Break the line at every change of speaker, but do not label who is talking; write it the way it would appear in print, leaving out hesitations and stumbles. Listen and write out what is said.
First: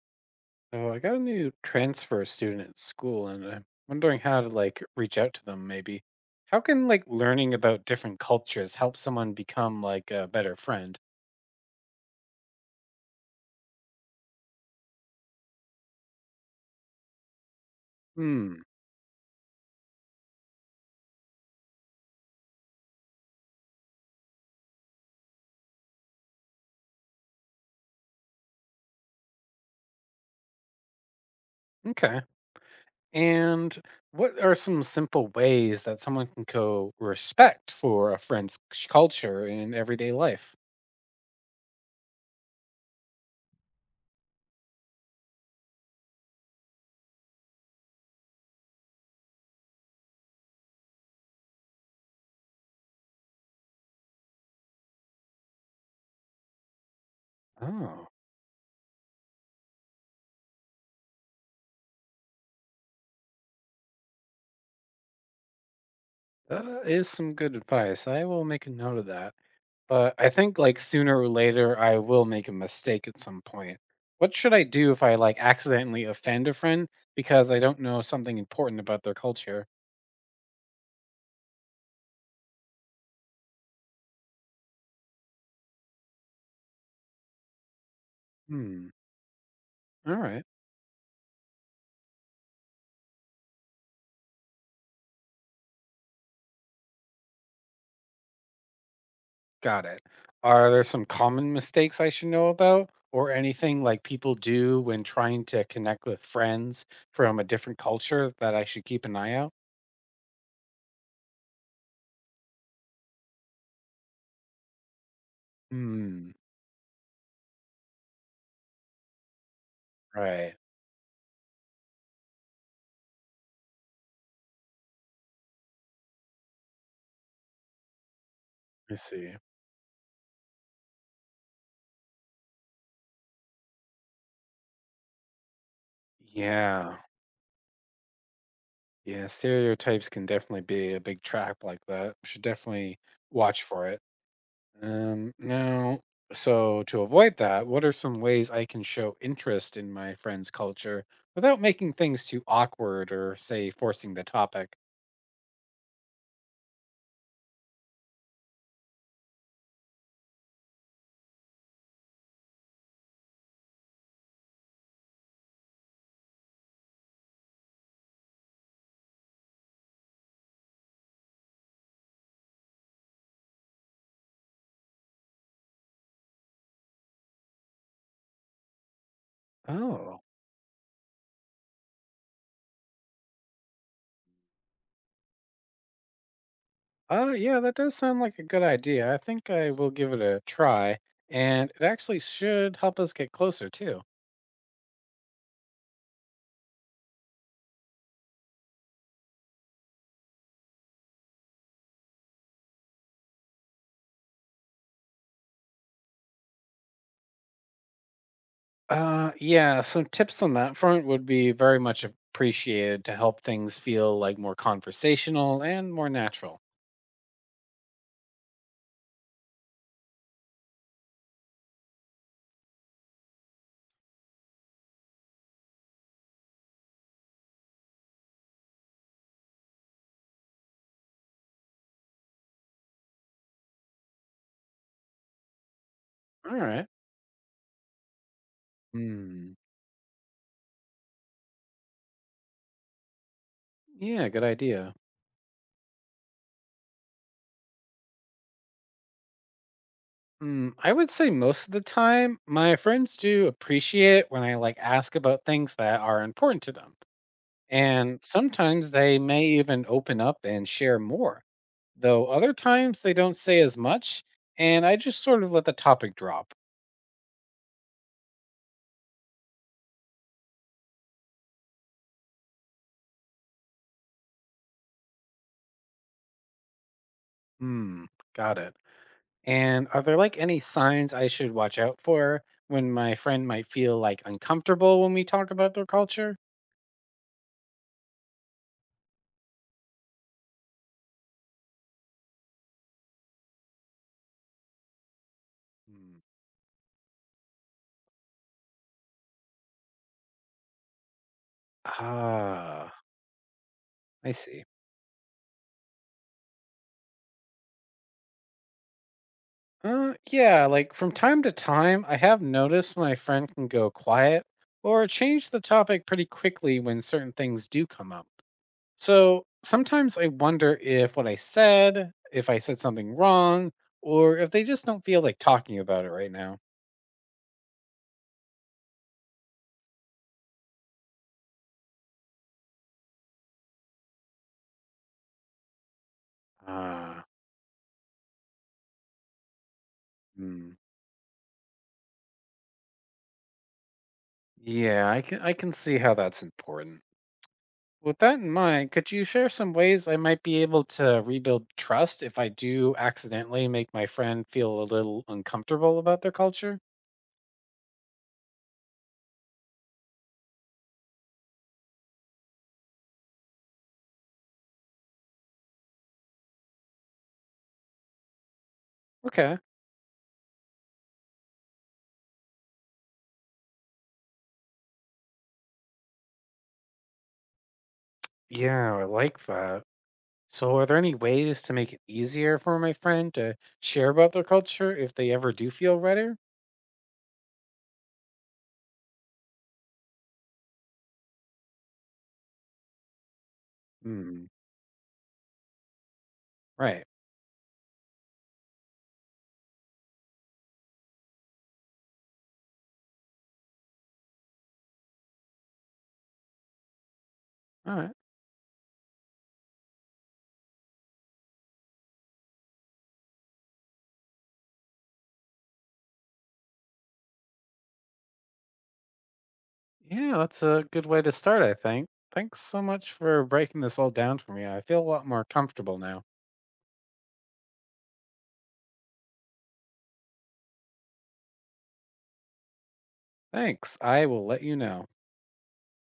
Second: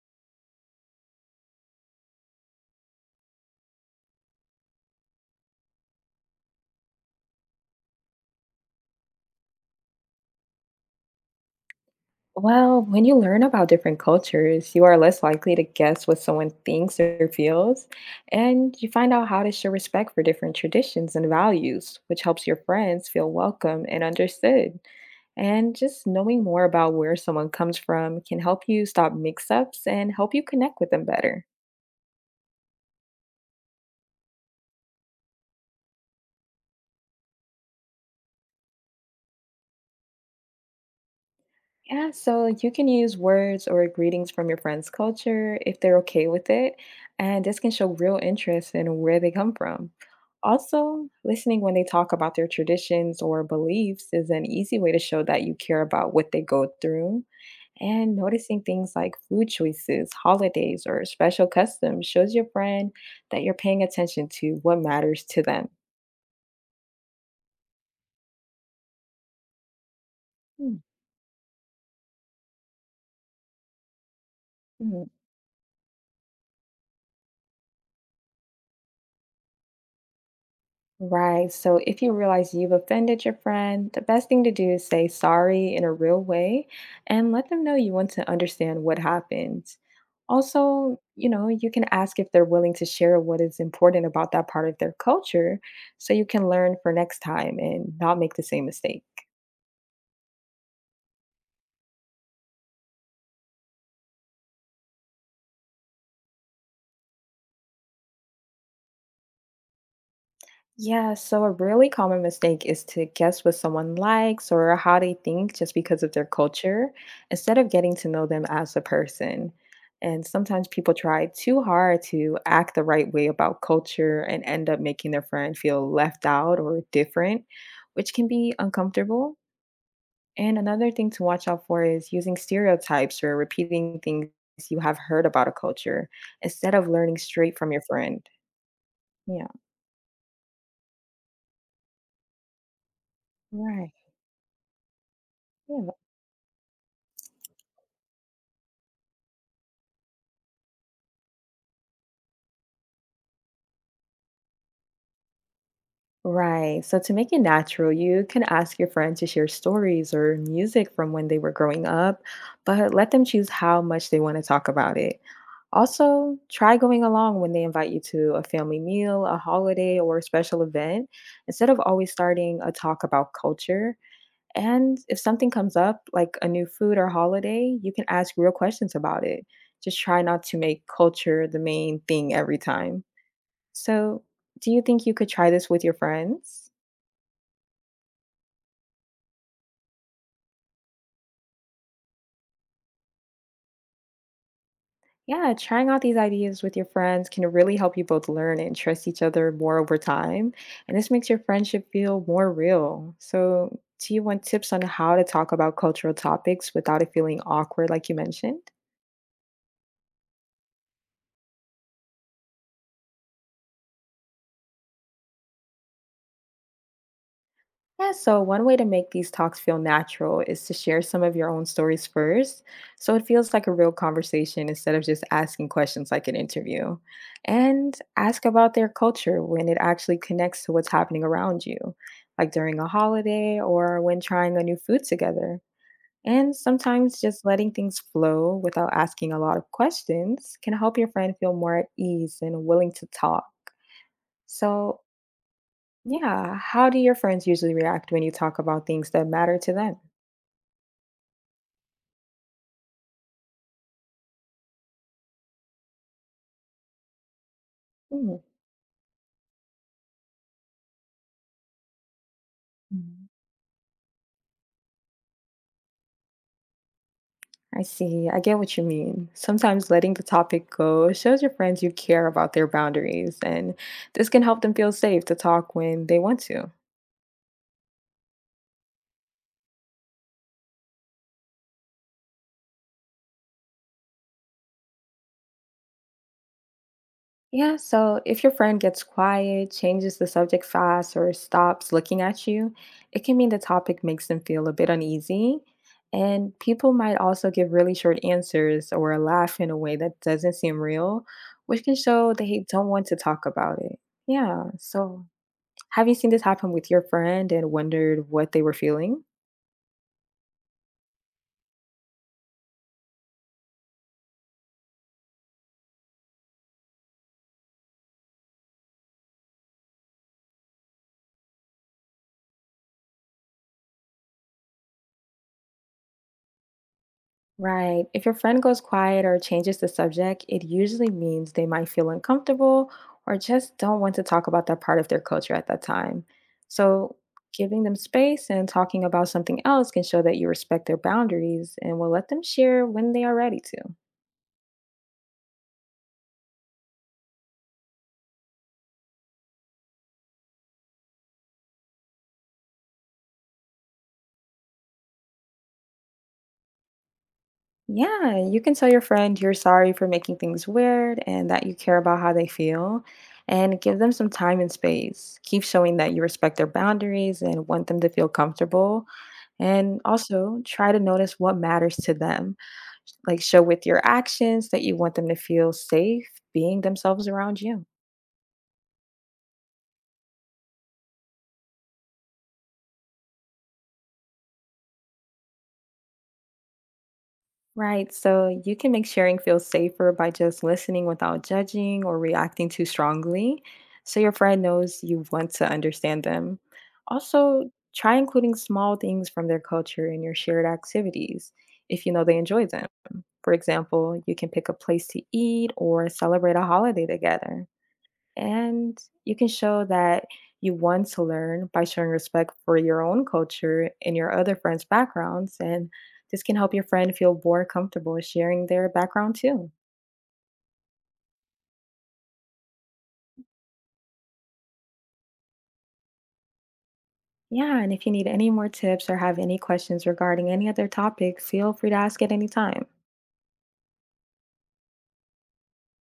So I got a new transfer student at school, and I'm wondering how to reach out to them. Maybe how can learning about different cultures help someone become a better friend?
Well, when you learn about different cultures, you are less likely to guess what someone thinks or feels,
Hmm.
and you find out how to show respect for different traditions and values, which helps your friends feel welcome and understood. And just knowing more about where someone comes from can help you stop mix ups and help you connect with them better.
Okay. And what are some simple ways that someone can go respect for a friend's culture in everyday life?
Yeah, so like, you can use words or greetings from your friend's culture if they're okay with it, and this can show real interest in where they come from. Also, listening when they talk about their traditions or beliefs is an easy way to show that you care about what they go through.
Oh,
And noticing things like food choices, holidays, or special customs shows your friend that you're paying attention to what matters to them.
that is some good advice. I will make a note of that. But I think,
Hmm.
like, sooner or later, I will make a mistake at some point. What should I do if I, like, accidentally offend a friend because I don't know something important about their culture?
Right. So if you realize you've offended your friend, the best thing to do is say sorry in a real way and let them know you want to understand
Hmm,
what happened.
alright,
Also, you know, you can ask if they're willing to share what is important about that part of their culture so you can learn for next time and not make the same mistake.
got it. Are there some common mistakes I should know about or anything, like, people do when trying to connect with friends from a different culture that I should keep an eye out?
Yeah, so a really common mistake is to guess what someone likes or how they think just because of their
Hmm,
culture instead of getting to know them as a person. And
right,
sometimes people try too hard to act the right way about culture and end up making their friend feel left out or different, which can be
I
uncomfortable.
see.
And another thing to watch out for is using stereotypes or repeating things you have heard about a culture instead of
Yeah,
learning straight from your friend.
yeah,
Yeah.
stereotypes can definitely be a big trap like that. Should definitely watch for
Right.
it.
Yeah.
Now, so to avoid that, what are some ways I can show interest in my friend's culture without making things too awkward or, say, forcing the topic?
Right. So to make it natural, you can ask your friend to share stories or music from when they were growing up, but let them choose how much they want to talk about it. Also, try going along when they invite you to a family meal, a holiday, or a special event instead of always starting a talk about culture. And if something comes up, like a new food or holiday, you can ask real questions about it. Just try
Oh,
not to make culture the main thing every time. So, do you think you could try this with your friends?
yeah, that does sound like a good idea. I think I will give it a try, and it actually should help us get closer too.
Yeah, trying out these ideas with your friends can really help you both learn and trust each other more over time. And this makes your friendship feel more real. So, do you want tips on how to talk about cultural topics without it feeling awkward, like you mentioned?
Yeah, some tips on that front would be very much appreciated to help things feel more conversational and more natural.
Yeah, so one way to make these talks feel natural is to share some of your own stories first. So it feels like a real conversation instead of just asking questions like an interview. And ask about their culture when it actually connects to what's happening around you, like during a holiday or when trying a new food together. And
All right.
sometimes just letting things flow without asking a
Hmm.
lot of questions can help your friend feel more at ease and willing to talk.
Yeah, good idea.
So, yeah. How do your friends usually react when you talk about things that matter to them?
Mm, I would say most of the time, my friends do appreciate it when I ask about things that are important to them. And
Mm.
sometimes they may even open up and share more, though other times they
Mhm.
don't say as much. And I just sort of let the topic drop.
I see. I get what you mean. Sometimes letting the topic go shows your friends you care about their boundaries, and this can help them feel safe to talk when they want to.
Hmm, got it. And are there any signs I should watch out for when my friend might feel uncomfortable when we talk about their culture?
Yeah, so if your friend gets quiet, changes the subject fast, or stops looking at you, it can mean the topic makes them feel a bit uneasy.
Hmm.
And people might also give really short answers or laugh in a way that doesn't seem real, which can show they don't
Ah,
want to talk about it.
I see.
Yeah, so have you seen this happen with your friend and wondered what they were feeling?
Yeah, like from time to time, I have noticed my friend can go quiet or change the topic pretty quickly when certain things do come up. So sometimes I wonder if what I said, if I said something wrong, or if they just don't feel like talking about it right now.
Right. If your friend goes quiet or changes the subject, it usually means they might feel uncomfortable or just don't want to talk about that part of their culture at that time. So,
Ah,
giving them space and talking about something else can show that you
hmm,
respect their boundaries and will let them share when they are ready to.
yeah, I can see how that's important. With that in mind, could you share some ways I might be able to rebuild trust if I do accidentally make my friend feel a little uncomfortable about their culture?
Yeah, you can tell your friend you're sorry for making things weird and that you care about how they feel, and give them some time and space. Keep showing that you respect their boundaries and want them to feel comfortable.
Okay.
And also try to notice what matters to them. Like, show with your actions that you want them to feel safe being themselves around you.
Yeah, I like that. So, are there any ways to make it easier for my friend to share about their culture if they ever do feel redder?
Right. So you can make sharing feel safer by just listening without judging or reacting too strongly. So your
Hmm.
friend knows you want to understand them.
Right.
Also, try including small things from their culture in your shared activities if you know they enjoy them. For example, you can pick a place to eat or celebrate a holiday together.
All right.
And you can show that you want to learn by showing respect for your own culture and your other friends' backgrounds. And this can help your friend feel more comfortable sharing their background too.
Yeah, that's a good way to start, I think. Thanks so much for breaking this all down for me. I feel a lot more comfortable now.
Yeah, and if you need any more tips or have any questions regarding any other topic, feel free to ask at any time.
Thanks. I will let you know.